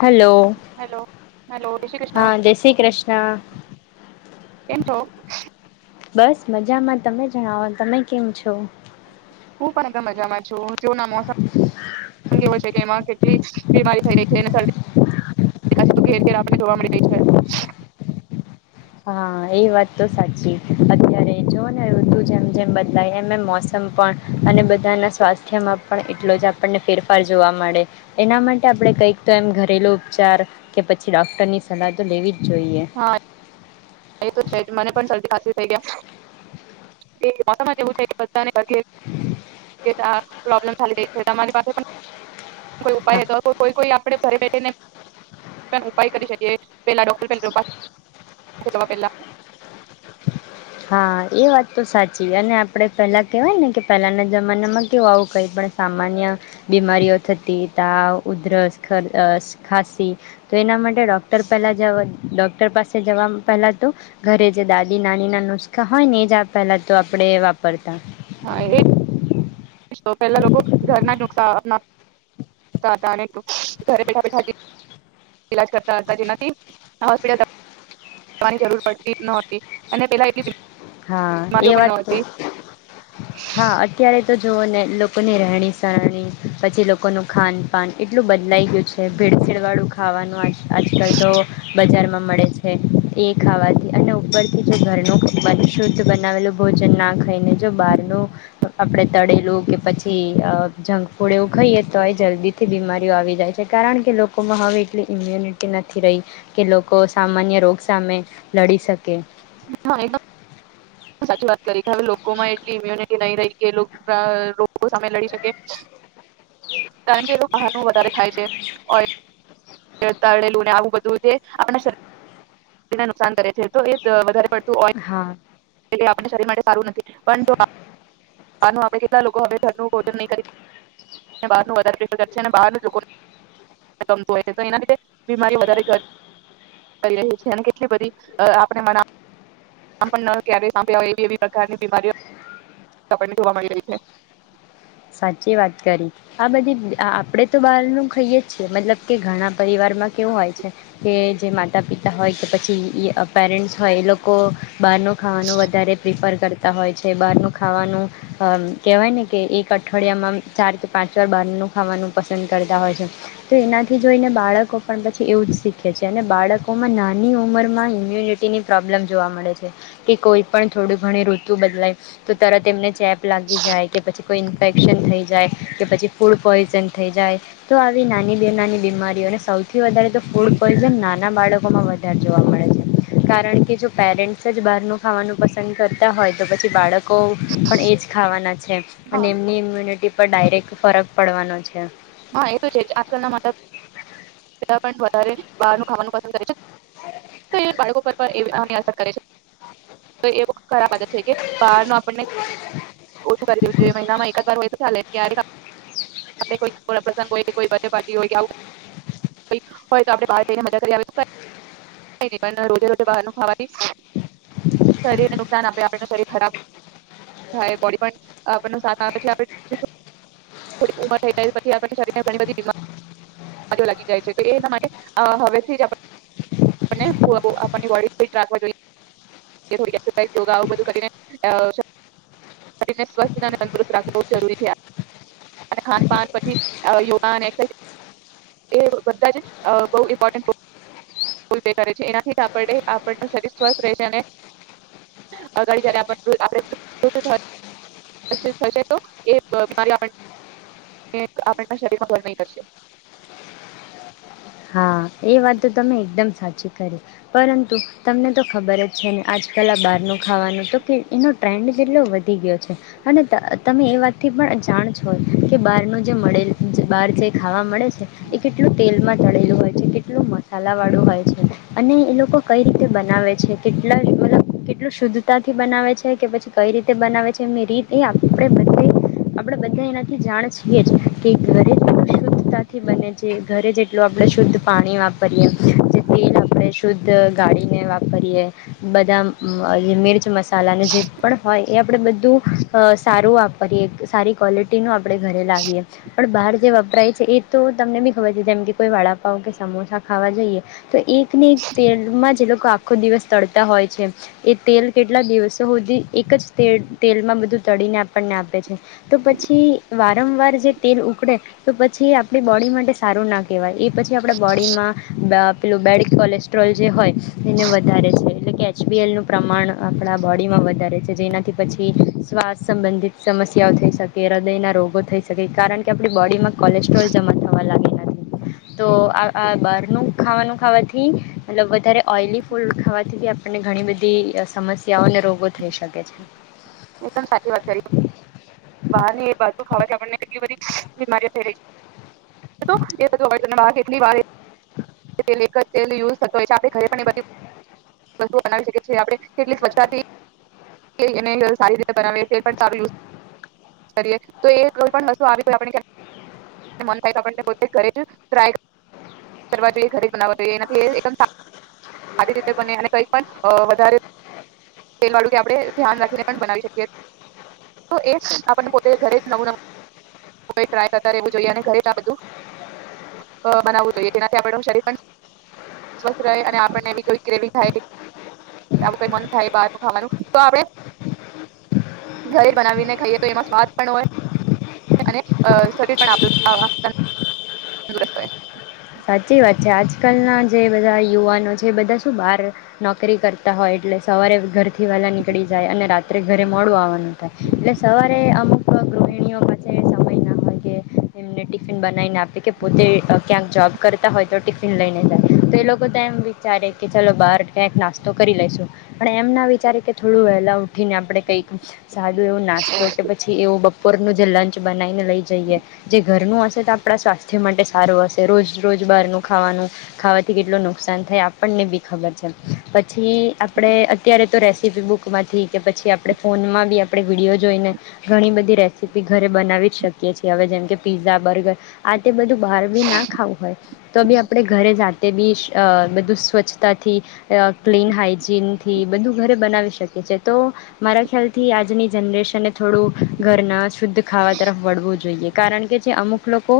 Hello hello hello Shri Krishna હા જય શ્રી કૃષ્ણ કેમ છો? બસ મજામાં તમે જણાવો તમે કેમ છો. હું પણ એ મજામાં છું. જૂના મોસમ કેવો છે કે એમાં બીમારી થઈ રહી છે, શ ઘેર ઘેર આપણને જોવા મળી રહી છે. હા એ વાત તો સાચી અત્યારે જો ને આવું તું જેમ જેમ બદલાય એમ એમ મોસમ પણ અને બધાના સ્વાસ્થ્યમાં પણ એટલો જ આપણને ફેરફાર જોવા મળે, એના માટે આપણેે કંઈક તો એમ ઘરેલુ ઉપચાર કે પછી ડોક્ટર ની સલાહ તો લેવી જ જોઈએ. હા એ તો છે મને પણ શરદી ખાસીસી થઈ ગયા એ મોસમ એવું છે કે [inaudible] પ્રોબ્લેમ ચાલી રહી છે, તમારી પાસે પણ કોઈ હા ઉપાય હતો કોઈ કોઈ આપણે ઘરે બેઠીને ઉપાય કરી શકીએ. પેલા ડોકલ પેલા રૂપ જ પેલા હા એ વાત તો સાચી અને આપણે પહેલા કેહેવાય ને કે પહેલાના જમાનામાં કેવું આવું કઈ પણ સામાન્ય બીમારીઓ થતી, તાવ ઉધરસ, ખસ ખાસી, તો એના માટે ડોક્ટર પહેલા જવા ડોક્ટર પાસે જવા પહેલા તો ઘરે જ જે દાદી નાની ના નુસ્ખા હોય, ને એ જ પહેલા તો આપણે વાપરતા હા એ પહેલા લોકો ઘરના નુકાન હતા, ઘરે બેઠા બેઠા ઈલાજ કરતા હતા, જેનાથી હોસ્પિટલની જરૂર પડતી નતી અને પેલા હા એ બીમારીઓ પણ વાત ન તો હતી હા અત્યારે તો જોવો ને લોકોની રહેણી સરણી પછી લોકોનું ખાનપાન એટલું બદલાઈ ગયું છે, ભેડસેડવાળું ખાવાનું આ આજકાલ તો બજારમાં મળે છે એ ખાવાથી અને ઉપરથી ઘરનું શુદ્ધ બનાવેલું ભોજનના થઈને જો બાર નું આપણે તળેલું કે પછી અ જંક ફૂડ એવું ખાઈએ તો જલ્દીથી બીમારીઓ આવી જાય છે, કારણ કે લોકોમાં હવે એટલી ઇમ્યુનિટી નથી રહી, કે લોકો સામાન્ય રોગ સામે લડી શકે. હા સાચી વાત કરી, કે હવે લોકોમાં એટલી ઇમ્યુનિટી નહી રહી કે રોગો સામે લડી શકે. કારણ કે એવ બહનું વધારે ખાય છે ઓ તળેલું ને આવું બધું જે આપણા શરીર નુકસાન કરે છે તો એ વધારે પડત હા. એ આપણે શરીર માટે સારું નથી. પણ જો બ આપ કે લોકો હવે ઘરનું ભોજન નહીં કરી બાર વધારે પ્રેફર બારમતું હોય છે. તો એના લીધે બીમારી વધારે ઘર કરી લે છે. કેટલી બધી આપણે મ પણ ન ક્યારેય સાંભળી આવે એવી એવી પ્રકારની બીમારીઓ જોવા મળી રહી છે. સાચી વાત કરી આ બધી આપણેે તો બહાર નું ખઈય છીએ મતલબ કે ઘણા પરિવારમાં કેવું હોય છે કે જે માતા પિતા હોય કે પછી પેરેન્ટ્સ હોય એ લોકો બહાર નું ખાવાનું વધારે પ્રીફર કર તા હોય છે. બહારનું ખાવાનું અમ કહેવાય ને કે એક અઠડિયામાં આમ ચાર કે પાંચ વાર બહારનું ખાવાનું પસંદ કરતા હોય છે. તો એનાથી જોઈને બાળકો પણ પછી એવું જ શીખે છે અને બાળકોમાં નાની ઉંમરમાં ઇમ્યુનિટીની પ્રોબ્લેમ જોવા મળે છે કે કોઈ પણ થોડું ઘણી ઋતુ બદલાય તો તરત એને ચેપ- લાગી જાય. કે પછી ઇન્ફેક્શન થઈ જાય. કે પછી ફૂડ પોઈઝન થઈ જાય. તો આવી નાની બે નાની બીમારીઓને સૌથી વધારે તો ફૂડ પોઈઝન નાના બાળકોમાં વધારે જોવા મળે છે. કારણ કે જો પેરેન્ટ્સ જ બહારનું ખાવાનું પસંદ કરતા હોય તો પછી બાળકો પણ એ જ ખાવાના છે. અને હા એમની ઇમ્યુનિટી પર ડાયરેક્ટ ફરક પડવાનો છે. હા, એ તો છે આજકાલ ના માતા પણ વધારે બહારનું ખાવાનું પસંદ કરે છે. તો એ બાળકો પર વી આની અસર કરે છે. તો એ ખરાબ આદત છે કે બહાર નો આપણને ઓછું કરી દેવું જોઇએ. મહિનામાં એકાદ વાર હોય તો ચાલે. ક્યારે આ આપડે કોઈ કોઈ ના પ્રસંગ હોય કે કોઈ બર્થડે પાર્ટી હોય કે હોય તો આપણે બહાર જઈને મજા કરી આવેશ તો ચાલે પર રોજે-રોજે બહાર નું ખાવાથી શરીરને નુકસાન આપે આપણ નું શરીર ખરાબ થાય બોડી પણ. આપણ નું સાથ આપે છે [unintelligible] થોડી ઉમર થઈ જાય પછી આપણ નું શરીર ઘણી બધી બીમારીઓ લાગી જાય છે. તો એના માટે આહ હવેથી આપણ ની બોડી ફિટ રાખવા જોઈ કે થોડી એક્સરસાઇઝ યોગા આવું બધું કરીને આહ શ શરીને સ્વસ્થ અને તંદુરસ્ત રાખવું બ જરૂરી છે અને ખાનપાન પછી અહ યોગા ને એક્સરસાઇઝ એ બધા જે અહ બહુ ઈમ્પોર્ટન્ટ પ્રો ફુલ પે કરે છે. એનાથી આપડે-આપણનું શરીર સ્વસ્થ રહેશે અને [unintelligible] શરીરમાં નહીં કરશે. હા, એ વાત તો તમે એકદમ સાચી કરી. પરંતુ તમને તો ખબર જ છે ને આજકાલ આ બહારનું ખાવાનું તો કે એનો ટ્રેન્ડ કેટલો વધી ગયો છે. અને ત-તમે એ વાતથી પણ અજાણ છો કે બહારનું જે મળેલ જે બહાર જે ખાવા મળે છે, એ કેટલું તેલમાં તળેલું હોય છે, કેટલું મસાલાવાળું હોય છે અને એ લોકો કઈ રીતે બનાવે છે? કેટલા મતલબ કેટલું શુદ્ધતાથી બનાવે છે કે પછી કઈ રીતે બનાવે છે? એમની રીત એ આપણે બધે આપણે બધા એનાથી જાણ છીએ જ કે ઘરેટ શુદ્ધતાથી બને છે. જો આપણે શુદ્ધ પાણી વાપરીએ. જેથી આપણે શુદ્ધ ગાળીને વાપરીએ. બધા મ-મિર્ચ મસા સાલાનો જે પણ હોય એ આપણેે બધું અ સારું વાપરીએ. સારી ક્વોલિટીનું આપડે ઘરે લાવીએ. પણ બહાર જે વપરાય છે એ તો તમને બી ખબર છે જેમ કે કોઈ વડાપાવ કે સમોસા ખાવા જઈએ તો એકને એક તેલમાં જે લોક આ આખો દિવસ તળતા હોય છે. એ તેલ કેટલા દિવસો સુધી એક જ તેલ-તેલમાં બધું તળીને આપણને આપે છે. તો પછી વારંવાર જે તેલ ઉકળે તો પછી આપણી બોડી માટે સારું ના કેવાય. એ પછી આપણા બોડીમાં દા પેલું બેડ કોલેસ્ટ્રોલ જે હોય એને વધારે છે. એટલે કે એચ પી એલ નું પ્રમાણ આપણા બોડીમાં વધારે છે. જેનાથી પછી શ્વાસ સંબંધિત સમસ્યાઓ થઈ શકે, હૃદયના રોગો થઈ શકે. કારણ કે આપણી બોડીમાં કોલેસ્ટ્રોલ જમા થવા લાગે એનાથી. તો આ આ બારનું ખાવાનું ખાવાથી મલ વધારે ઓઈલી ફૂડ ખાવાથી આપણને ઘણી બધી સમસ્યાઓ અને રોગો થઈ શકે છે. એકદમ સાચી વાત કરી બહાર ની એ બાતુ ખાવા આપડ એલી બધ બીમારી ફેરે છે. એ તને. ય થ હોય છે આપસ્ત બનાવીકી છી કેટલી સ્વછ સારી ર. તો વસ્તુ આવી મ થાય પો ઘરે જાય કરવાઈએ ઘરેવ જોઈએ એનાથીારી રીતે કઈ પણ વધ તેલળું આપણે ધ્યાન રાખીને પણ બનાવીકીએ. એ આપને પોતે ઘરે જ નવું નું ટ્રાય કરતા રહેવું જોઈએ અને ઘરે જ આ બધું બનાવવું જોઈએ જેનાથી આપ શરીર પણ સ્વસ્થ રહે અને આપને કોઈ ગ્રેવી થાય આવુંઈ મન થાય બહારનું ખાવાનું તો આપ. ઘરે બનાવીને ખાઈએ તો એમાં સ્વાદ પણ હોય. અને શરીર પણ આપું આ તંદુરસ્ત હોય. જે આજકાલના જે બધા યુવાનો છે એ બધા શું બહાર નોકરી કરતા હોય એટલે સવારે ઘરથી વહેલાં નીકળી જાય અને રાત્રે ઘરે મોડું આવવાનું થાય એટલે સવારે અમુક ગૃહિણીઓ પાસે સમય ના હોય કે એમને ટિફિન બનાવીને આપે કે પોતે ક્યાંક જૉબ. કરતા હોય તો ટિફિન લઈને જાય તો એ લોકો તો એમ વિચારે કે ચાલો બહાર ક્યાંક નાસ્તો કરી લેશું પણ એમ ના વિચારે કે થોડું વહેલાં ઉઠીને આપણે કંઈક. સાદું એવું નાસ્તો કે પછી એવું. બપોરનું જે લંચ બનાવીને લઈ જઈએ જે ઘરનું હશે તો આપણા સ્વાસ્થ્ય માટે સારું હશે રોજ. રોજ બારનું ખાવાનું ખાવાથી કેટલું નુકસાન થાય આપણને બી ખબર છે પછી આપણે અત્યારે તો રેસીપી બુકમાંથી કે પછી આપણે ફોનમાં બી આપણે વિડીયો જોઈને ઘણી બધી રેસીપી ઘરે બનાવી જ શકીએ છીએ હવે જેમ કે પીઝા બર્ગર આ. તે બધું બહારવી નાખ. તો બી આપણે ઘરે જાતે બી બધું સ્વચ્છતાથી ક્લીન હાઈજીન થી બધું ઘરે બનાવી શકીએ છે તો મારા ખ્યાલ થી આજની જનરેશન થોડું ઘરના. શુદ્ધ ખાવા તરફ વળવું જોઈએ. કારણ કે જે અમુક લોકો.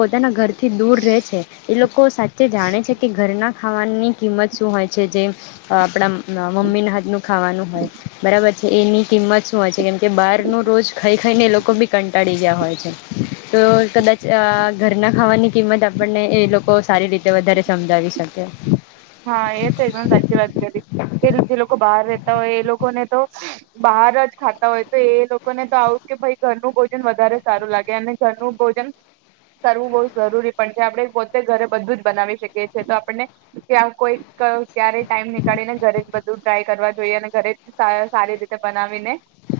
પોતાના ઘર. દૂર રહે છે એ લોકો સાચે જાણે છે કે ઘરના. ના ખાવાની કિંમત શું હોય છે જે આપણા મમ્મીના હાથનું ખાવાનું હોય બરાબર છે એની કિંમત શું હોય છે કેમકે બહાર ન રોજ ખાઈ ખાઈને એ લોકો બી કંટાળી ગયા હોય છે તો કદાચ ઘરના ખાવાની. કિંમત આપણને એ લોકો સારી રીતે વધારે સમજાવી શકે. હા એ તો સાચી વાત કરી કે જે લોકો. બહાર રહેતા હોય એ લોકોને તો બહાર જ ખાતા હોય તો એ લોકોને તો આવું કે ભાઈ ઘરનું ભોજન વધારે સારું લાગે અને ઘરનું ભોજન કરવું બહુ જરૂરી પણ છે આપણે પોતે ઘરે બધું જ બનાવી શકીએ છેએ તો આપણને. કે કોઈ ક્યારેય ટાઈમ નીકળીને ઘરે જ બધું ટ્રાય કરવા જોઈએ અને ઘરે સારી રીતે બનાવીને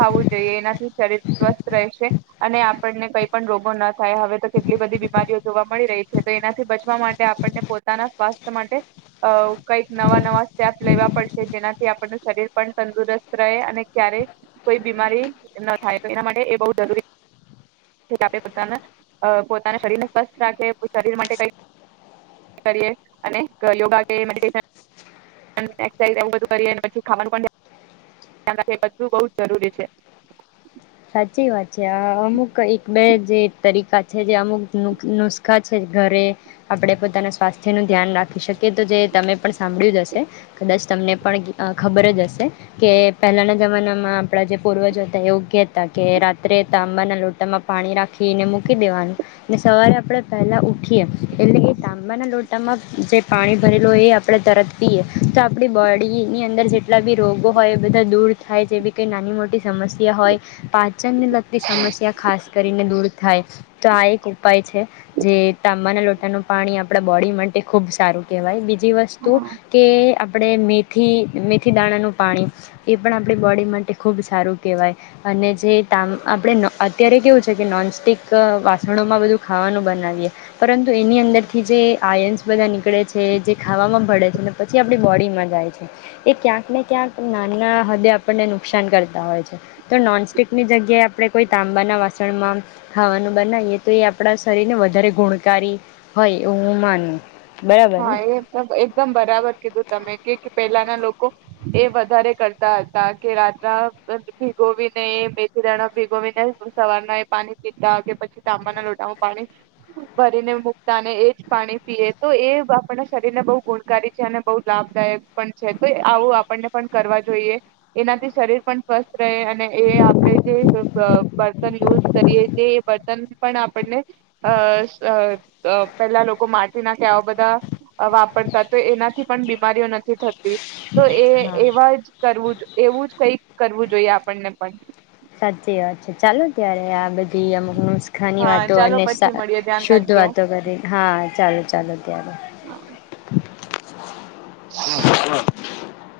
ખાવું જોઈએ એનાથી શરીર સ્વસ્થ રહેશે અને આપણને કઈ પણ રોગો ન થાય હવે તો કેટલી બધી બીમારીઓ જોવા મળી રહી છે તો એનાથી બચવા માટે આપણને પોતાના સ્વાસ્થ્ય માટે. અ કઈક નવા નવા સ્ટેપ લેવા પડશે જેનાથી આપણનું શરીર પણ તંદુરસ્ત રહે અને ક્યારેય કોઈ બીમારી ન થાય તો એના માટે એ બહ જરૂરી આપણે પોતાના પોતાના શરીરને સ્વસ્થ રાખી શરીર માટે કઈ કરીએ અન યોગા કેડટેન એવ બધ કરીએ પી ખાવાનું રાખ બધું બ જરૂરી છે. સાચી વાત છે આ અમુક એક બે જે તરીકા છે જે અમુક નુસ્ખા છે ઘરે આપણે પોતાના સ્વાસ્થ્યનું ધ્યાન રાખી શકીએ તો જે તમે પણ સાંભળ્યું જ હશે કદાચ તમને પણ ખબર જ હશે કે પહેલાના જમાનામાં આપણા જે પૂર્વજો હતા એવગ્ય કે રાત્રે તાંબાના લોટામાં પાણી રાખીને મૂકી દેવાનું ને સવારે આપણે પહેલાં ઉઊઠીએ એટલે કે તાંબાના લોટામાં જે પાણી ભરેલું હોય એ આપણે તરત પીએ તો આપણી બોડીની અંદર જેટલા બી રોગો હોય એ બધા દૂર થાય જેવીી કંઈ નાની મોટી સમસ્યા હોય. પાંચ. વચનને લગતી સમસ્યા ખાસ કરીને દૂર. થાય તો આ એક ઉપાય છે જે તાંબાના લોટાનું પાણી આપણા બોડી માટે ખૂબ સારું કહેવાય બીજ બ વસ્તુ કે આપણે મેથી મેથી દાણાનું પાણી એ પણ આપણી બોડી માટે ખૂબ સારું કહેવાય અને. જે તામ આપણે અત્યારે કેવું છે કે નોનસ્ટિક વાસણોમાં બધું ખાવાનું બનાવીએ પરંતુ એની અંદરથી જે આયન્સ બધા નીકળે છે જે ખાવામાં ભળે છે ને પછી આપણી બોડીમાં જાય છે એ ક્યાંક ને ક્યાંક નાના હદે આપણને નુકસાન કરતા હોય છે તો નોનસ્ટિક ની જગ્યાએ આપણે કોઈ તાંબાના વાસણમાં ખાવાનું બનાવીએ તો એ આપણા શરીરને વધારે ગુણકારી હોય એવું હું માનું. બરાબર હા ને એ એકદમ બરાબર કીધું તમે કે પહેલાના લોકો એ વધારે કરતા હતા કે રાત્રના ભીગોવીને મેથી દણા ભીગોવીને સવારના એ પાણી પીતા કે પછી તાંબાના લોટામાં પાણી ભરીને મૂકતા અનેને એ જ પાણી પીએ તો એ. આપ શરીરને બહુ ગુણકારી છે અને બહુ લાભદાયક પણ છે તો આવું આપણને પણ કરવા જોઈએ એનાથી શરીર પણ સ્વસ્થ રહે અને એ આપણે જે બર્તન યુઝ કરીએ જે બર્તન પણ આપણને અ પેલા લોકો માટી નાખે આવા બધા વાપરતા તો એનાથી પણ બીમારીઓ નથી થતી. તો એ હા એવા જ કરવું જો એવું જ કઈક કરવું જોઈએ આપણને પણ. સાચી વાત છે ચાલો ત્યારે આ બધી અમુક ન હા વાતો ચાલો અને પછી મળીએ ધ્યાન શુદ્ધ રાખજો. વાતો કરી હા ચાલો ચાલો ત્યારે. હા.